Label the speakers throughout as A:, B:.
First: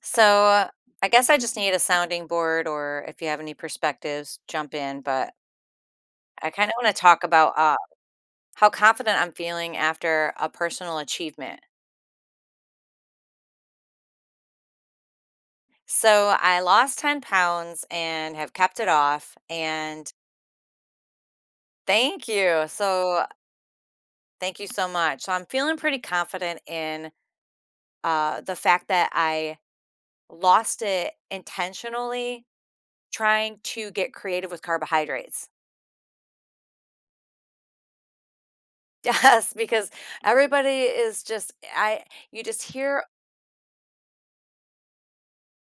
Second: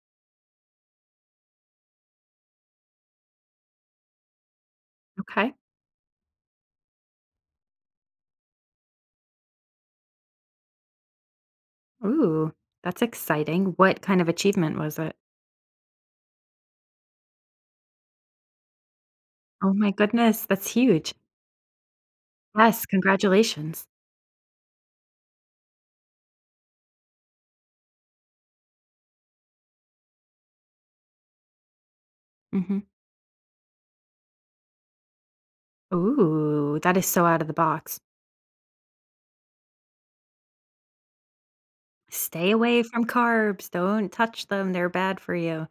A: So I guess I just need a sounding board, or if you have any perspectives, jump in. But
B: Okay.
A: I kind of want to talk about how confident I'm feeling after a personal achievement.
B: Ooh, that's exciting. What kind of achievement was it?
A: So I lost 10 pounds and have kept it off.
B: Oh my
A: And
B: goodness, that's huge.
A: thank you.
B: Yes,
A: So
B: congratulations.
A: thank you so much. So I'm feeling pretty confident in the fact that I lost it intentionally
B: Hmm.
A: trying to get creative with carbohydrates.
B: Ooh, that is so out of the box.
A: Yes, because everybody is just I you
B: Stay
A: just
B: away
A: hear
B: from carbs. Don't touch them. They're bad for you.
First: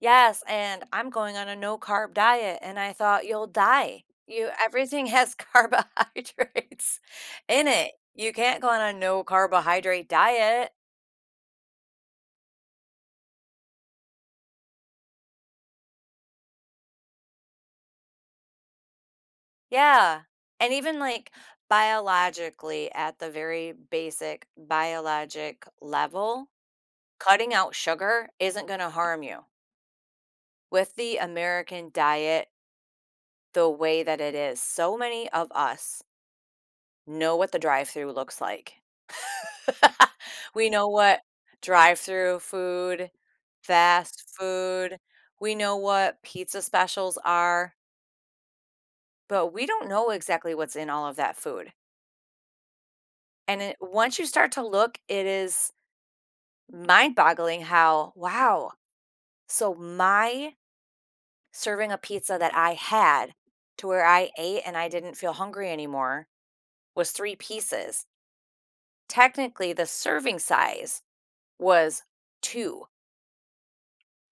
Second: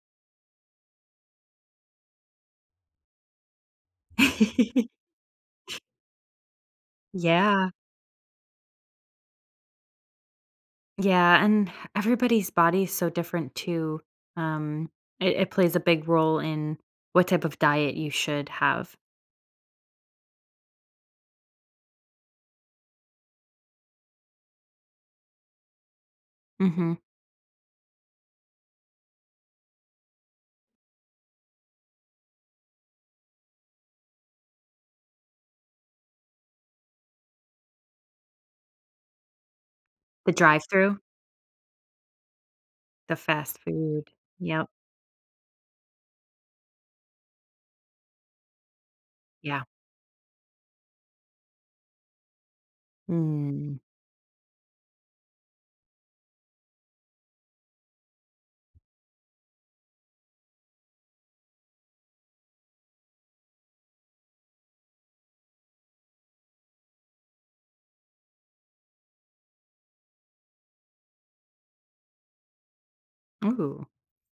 A: yes, and I'm going on a no carb diet and I thought you'll die. You everything has carbohydrates in
B: yeah.
A: it. You can't go on a no carbohydrate diet.
B: Yeah. And everybody's body is so different too. Um, it plays a big role in what type of diet you should have.
A: Yeah. And even like biologically at the very basic biologic level,
B: Hmm.
A: cutting out sugar isn't going to harm you. With the American diet the way that it is, so many of us know what the drive-through looks like.
B: The drive
A: We know
B: through,
A: what drive-through food,
B: the fast food.
A: fast
B: Yep.
A: food, we know what pizza specials are, but
B: Yeah.
A: we don't know exactly what's in all of that food. And it,
B: Mm.
A: once you start to look, it is mind-boggling how, wow, so my serving a pizza that I had to where I ate and I didn't feel hungry anymore was 3 pieces. Technically, the serving size was two,
B: Ooh.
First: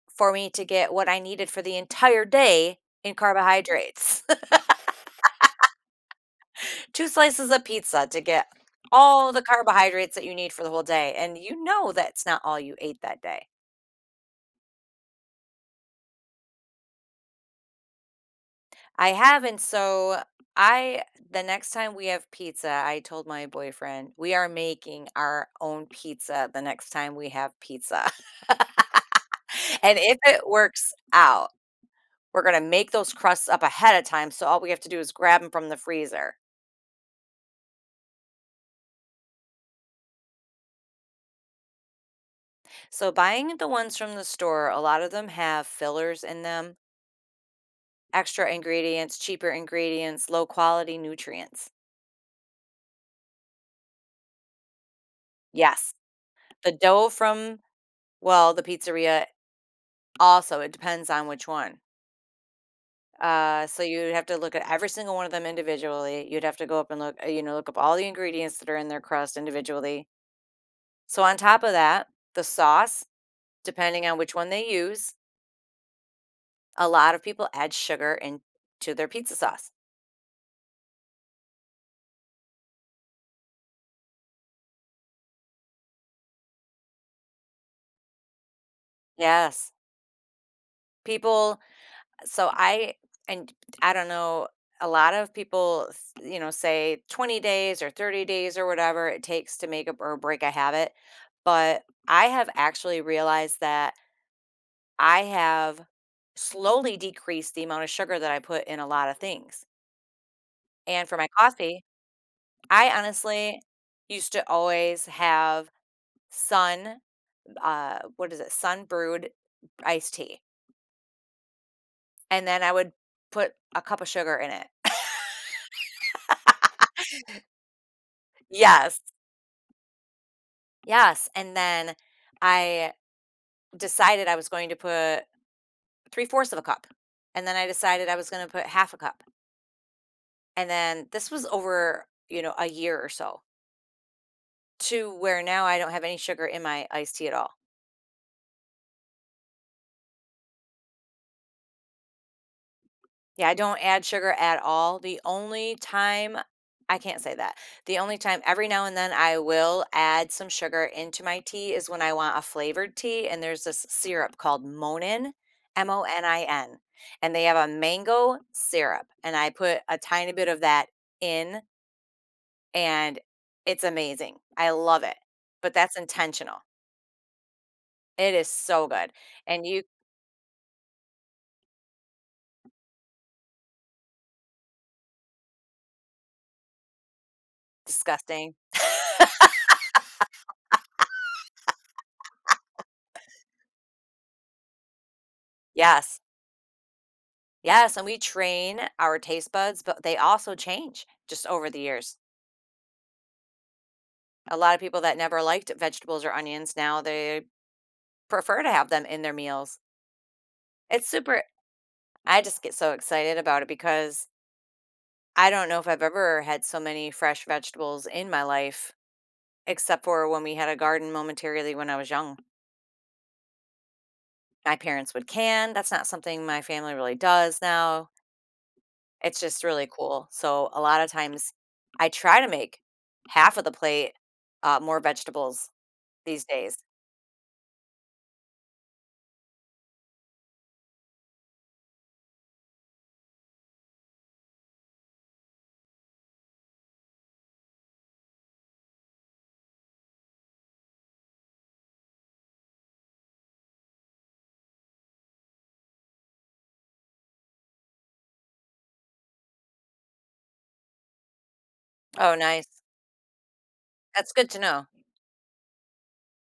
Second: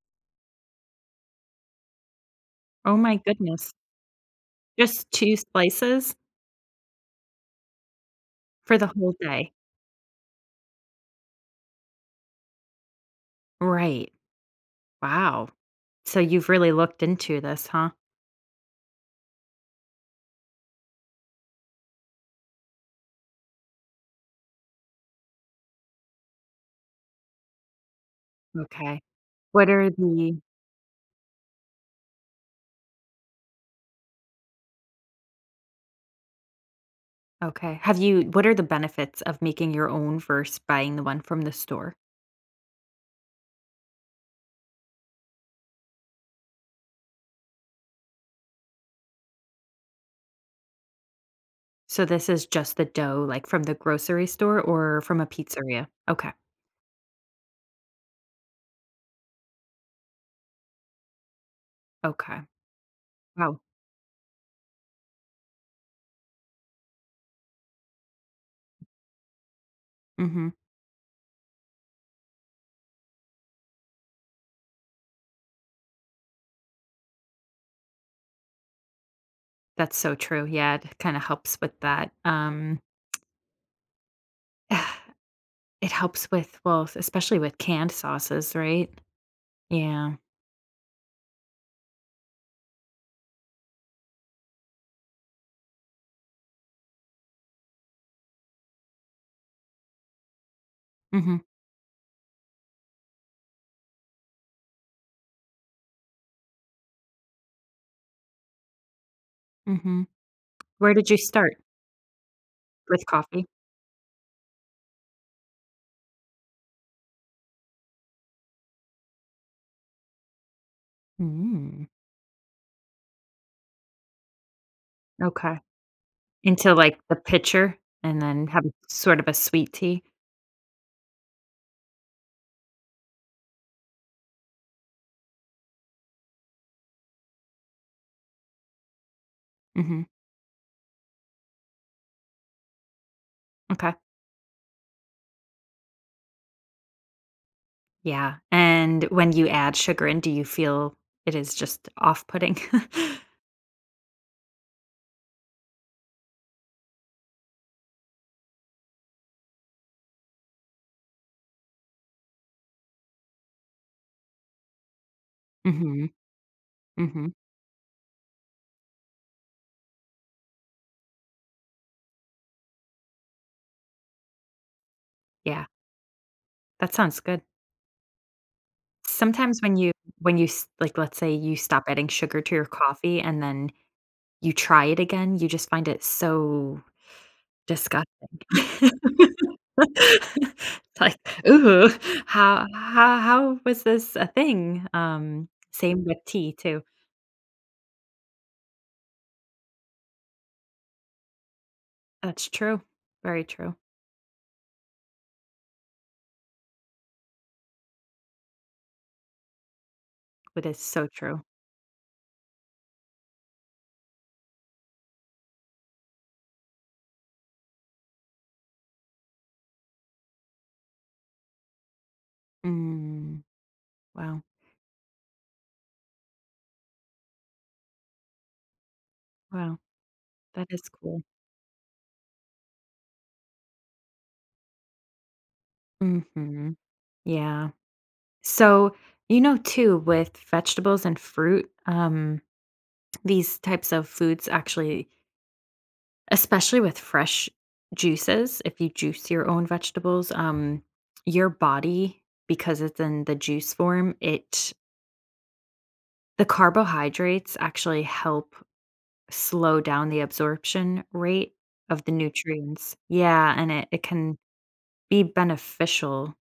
A: for me to get what I needed for the entire day
B: Oh
A: in
B: my goodness.
A: carbohydrates.
B: Just 2 slices
A: 2 slices of pizza to get
B: for the whole
A: all the
B: day?
A: carbohydrates that you need for the whole day, and you know that's not all you ate that day.
B: Right. Wow. So you've really looked into this, huh?
A: I haven't, so I the next time we have pizza, I told my boyfriend, "We are making our own pizza the next time we have pizza."
B: Okay. What are
A: And if
B: the
A: it works out, we're gonna make those crusts up ahead of time, so all we have to do is grab them from the freezer.
B: Okay. Have you What are the benefits of making your own versus buying the one from the store?
A: So buying the ones from the store, a lot of them have fillers in them, extra ingredients, cheaper ingredients, low quality nutrients.
B: So this is just the dough, like, from the grocery store or from a pizzeria?
A: Yes,
B: Okay.
A: the dough from well, the pizzeria also it depends on which one.
B: Okay. Wow.
A: So you'd have to look at every single one of them individually. You'd have to go up and look, you know, look up all the ingredients that are in their crust individually.
B: Mhm.
A: So on top of that, the sauce, depending on which one they use, a lot of people add sugar into their pizza sauce.
B: That's so true. Yeah, it kinda helps with that. It helps with well, especially with canned sauces, right?
A: Yes,
B: Yeah.
A: people so I and I don't know. A lot of people, you know, say 20 days or 30 days or whatever it takes to make a, or break a habit.
B: Mhm.
A: But I have actually realized that I have slowly decreased the amount of sugar that I put in a lot of things.
B: Mhm. Where
A: And
B: did
A: for
B: you
A: my
B: start?
A: coffee, I
B: With coffee?
A: honestly used to always have sun, what is it, sun brewed iced tea.
B: Mm.
A: And then I would put a cup of sugar in it.
B: Okay. Into, like, the pitcher and then have
A: Yes.
B: sort of a sweet tea?
A: Yes, and then I decided I was going to put 3 fourths of a cup, and then I decided I was gonna put half a cup,
B: Mhm.
A: and then this was over, you know, a year or so,
B: Okay.
A: to where now I don't have any sugar in my iced tea at all.
B: Yeah, and when you add sugar in, do you feel it is just off-putting?
A: Yeah, I don't add sugar at all. The only time I can't say that. The only time, every now and then, I will add some sugar into my tea is when I want a flavored tea and there's this syrup called Monin, M O
B: Mhm,
A: N I N,
B: mhm.
A: and they have a mango syrup and I put a tiny bit of that in and it's amazing. I love it.
B: Yeah,
A: But that's intentional.
B: that sounds good.
A: It is so good.
B: Sometimes
A: And you
B: when you s like, let's say you stop adding sugar to your coffee and then you try it again, you just find it so disgusting.
A: disgusting.
B: It's like, "Ooh, how was this a thing?" Same with
A: Yes.
B: tea too.
A: Yes, and we train our taste buds, but they also change just over the years.
B: That's true. Very true.
A: A lot of people that never liked vegetables or onions now they prefer to have them in their meals.
B: It is
A: It's
B: so
A: super
B: true.
A: I just get so excited about it because I don't know if I've ever had so many fresh vegetables in my life except for when we had a garden momentarily when I was young.
B: Mm, wow,
A: My parents would can. That's not something my family really does now. It's just
B: wow,
A: really cool.
B: that
A: So a
B: is
A: lot of
B: cool.
A: times I try to make half of the plate, more vegetables these
B: Mhm,
A: days.
B: yeah. So, too, with vegetables and fruit, these types of foods actually especially with fresh juices, if you juice your own vegetables, your body, because it's in the juice form, it the carbohydrates actually help slow down the absorption rate of the
A: Oh, nice.
B: nutrients. Yeah, and it
A: That's
B: can
A: good to know.
B: be beneficial.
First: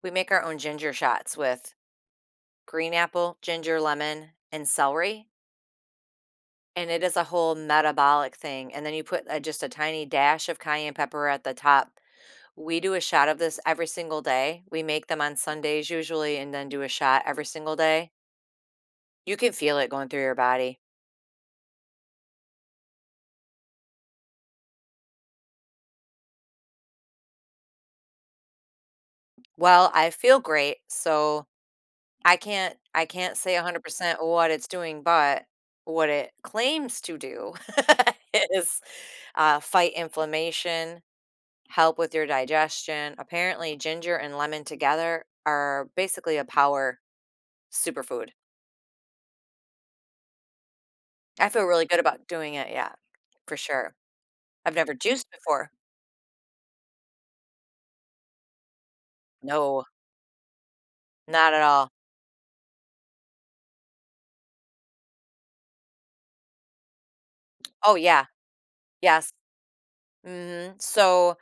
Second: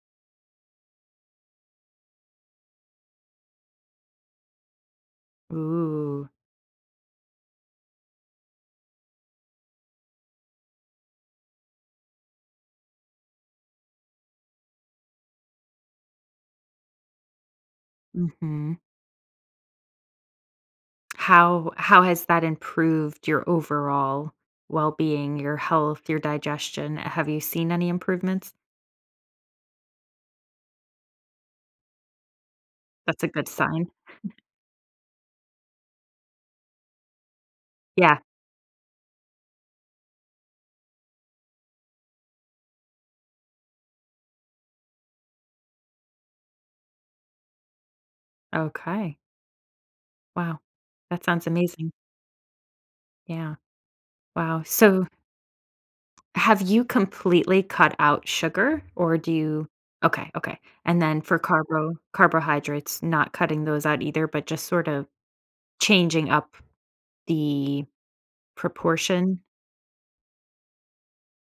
A: We make our own ginger shots with green apple, ginger, lemon, and celery.
B: Ooh.
A: And it is a whole metabolic thing. And then you put just a tiny dash of cayenne pepper at the top. We do a shot of this every single day. We make them on Sundays usually and then do a shot every single day.
B: Mhm.
A: You can feel it going through your body.
B: How has that improved your overall well-being, your health, your digestion? Have you seen any improvements?
A: Well, I feel great. So I can't I
B: That's a
A: can't
B: good
A: say
B: sign.
A: 100% what it's doing, but what it claims to do
B: Yeah.
A: is, fight inflammation, help with your digestion. Apparently, ginger and lemon together are basically a power superfood.
B: Okay. Wow. That sounds
A: I feel really
B: amazing.
A: good about doing it, yeah, for
B: Yeah.
A: sure.
B: Wow.
A: I've never
B: So
A: juiced before.
B: have you completely cut out sugar, or do you?
A: No,
B: Okay, okay. And then for
A: not at all.
B: carbohydrates, not cutting those out either, but just sort of changing up the
A: Oh, yeah, yes,
B: proportion.
A: mhm. So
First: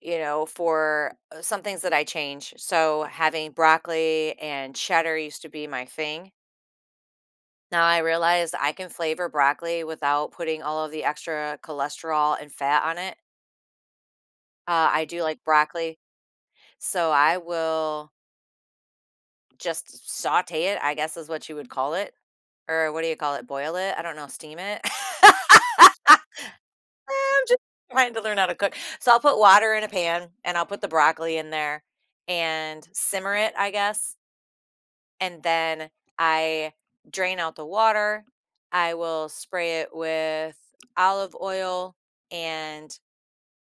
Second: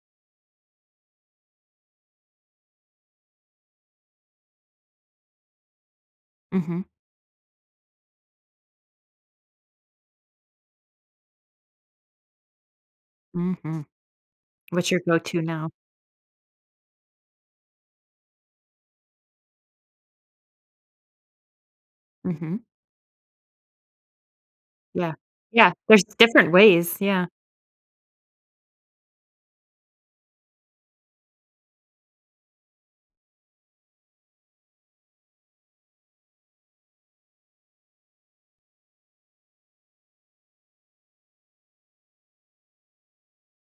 A: you know, for some things that I change. So having broccoli and cheddar used to be my thing.
B: Mhm.
A: Now I realized I can flavor broccoli without putting all of the extra cholesterol and fat on it.
B: Mhm.
A: Uh,
B: What's your
A: I do
B: go-to
A: like
B: now?
A: broccoli, so I will just saute it, I guess is what you would call it.
B: Mhm.
A: Or what do you call it? Boil it? I don't know, steam it.
B: Yeah. Yeah, there's
A: I'm
B: different ways. Yeah.
A: just trying to learn how to cook. So I'll put water in a pan and I'll put the broccoli in there and simmer it, I guess and then I drain out the water. I will spray it with olive oil and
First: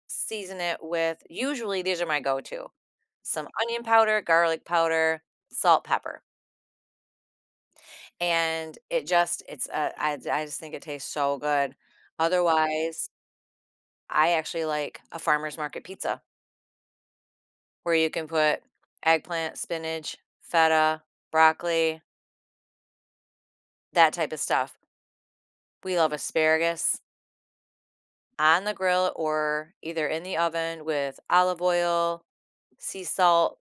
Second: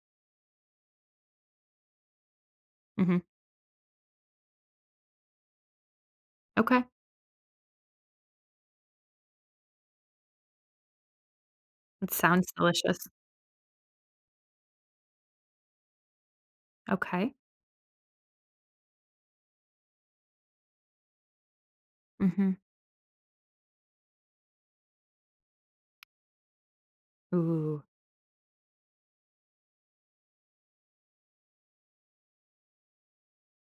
A: season it with usually these are my go to
B: Mhm.
A: some onion powder, garlic powder, salt, pepper.
B: Okay.
A: And it just, I just think it tastes so good.
B: It sounds delicious.
A: Otherwise, I actually like a farmer's market pizza
B: Okay.
A: where you can put eggplant, spinach, feta, broccoli,
B: Mhm.
A: that type of stuff. We love asparagus
B: Ooh,
A: on the grill or either in the oven with olive oil, sea salt,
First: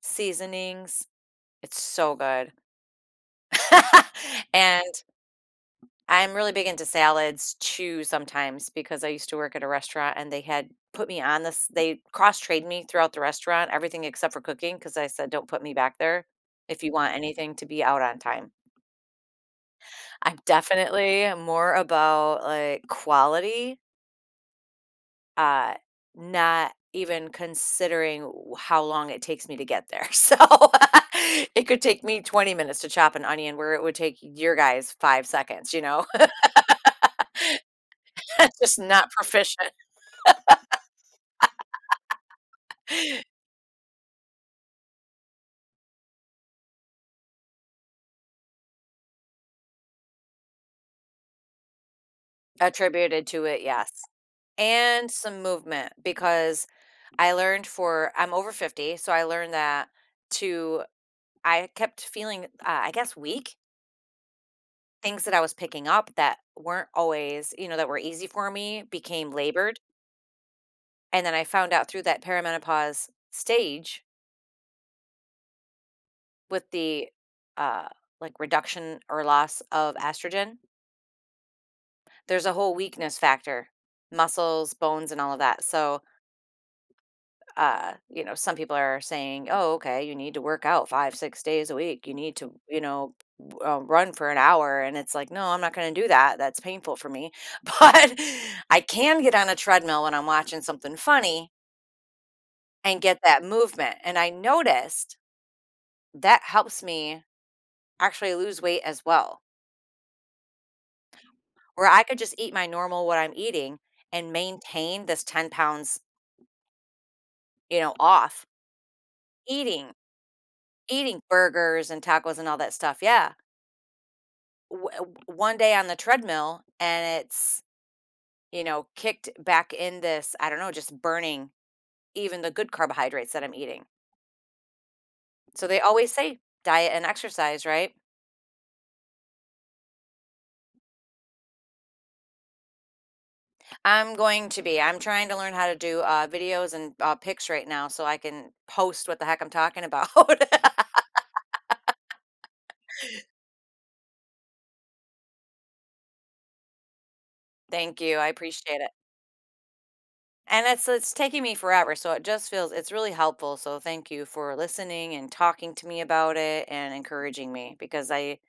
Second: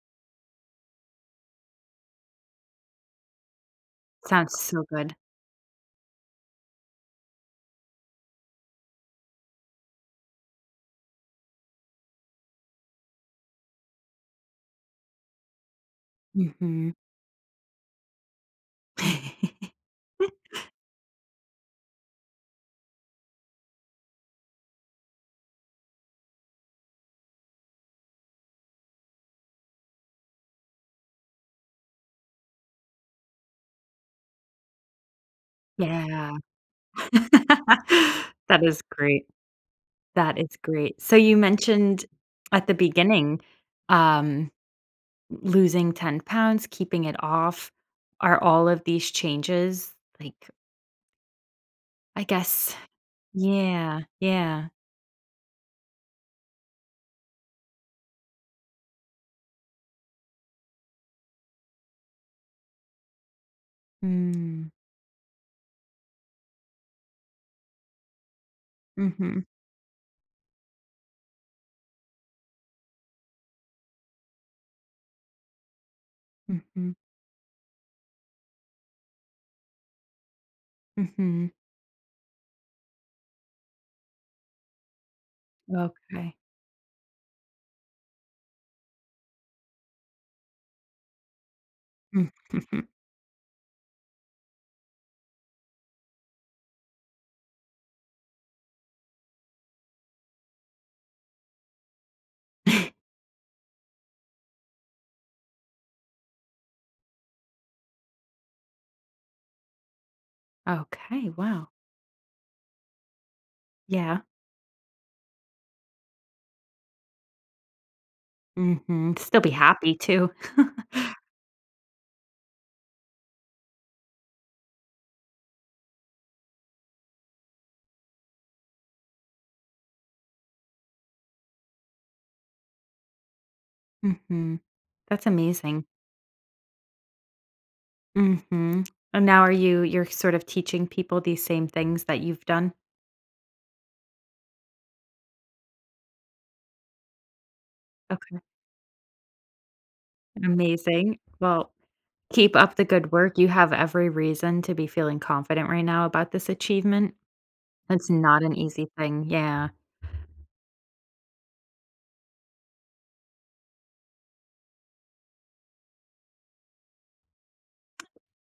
A: seasonings. It's so good.
B: sounds so
A: And
B: good.
A: I'm really big into salads too sometimes because I used to work at a restaurant and they had put me on this, they cross trade me throughout the restaurant, everything except for cooking, because I said, don't put me back there if you
B: Mhm.
A: want anything to be out on time. I'm definitely more about like quality uh, not even considering how long it takes me to get there. So it could take me 20 minutes to chop an onion where it would take your guys 5 seconds, you know?
B: Yeah.
A: It's
B: That
A: just
B: is
A: not
B: great.
A: proficient.
B: That is great. So you mentioned at the beginning, um, losing 10 pounds, keeping it off. Are all of these changes, like, I guess,
A: Attributed to it,
B: yeah,
A: yes.
B: yeah.
A: And some movement because I learned for, I'm over 50, so I learned that to, I kept feeling, I guess, weak.
B: Mm,
A: Things that I was picking up that weren't always, you know, that were easy for me became
B: mhm,
A: labored. And then I found out through that perimenopause stage with
B: mhm,
A: the, uh, like reduction or loss of estrogen,
B: mhm.
A: there's a whole weakness factor, muscles, bones, and all of that. So,
B: Okay.
A: you know, some people are saying, oh, okay, you need to work out five, 6 days a week. You
B: Mm,
A: need to, you
B: mhm.
A: know, run for an hour. And it's like, no, I'm not going to do that. That's painful for me. But I can get on a treadmill when I'm watching something funny and get that movement. And I noticed that helps me actually lose weight as well.
B: Okay, wow.
A: Where I could just eat my normal what I'm eating
B: Yeah.
A: and maintain this 10 pounds, you know, off
B: Mhm. Still be
A: eating,
B: happy too.
A: eating burgers and tacos and all that stuff. Yeah. One day on the treadmill and it's, you know, kicked back in this, I don't know, just burning even the good carbohydrates that I'm eating.
B: Mhm. That's
A: So they
B: amazing.
A: always say diet and exercise, right?
B: Mhm. And now, are you you're sort of teaching people these same things that you've done?
A: I'm going to be. I'm trying to learn how to do videos and pics right now so I
B: Okay,
A: can post what the heck I'm talking about.
B: amazing. Well, keep up the good work. You have every reason to be feeling confident right now about this achievement.
A: Thank
B: It's
A: you, I
B: not an
A: appreciate
B: easy
A: it.
B: thing. Yeah.
A: And it's taking me forever, so it just feels it's really helpful, so thank you for listening and talking to me about it and encouraging me because I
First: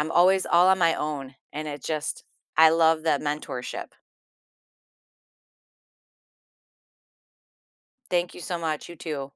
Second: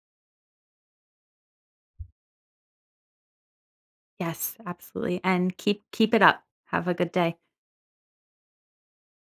A: I'm always all on my own and it just I love that mentorship.
B: Yes, absolutely. And keep it up. Have a good day.
A: Thank you so much. You too.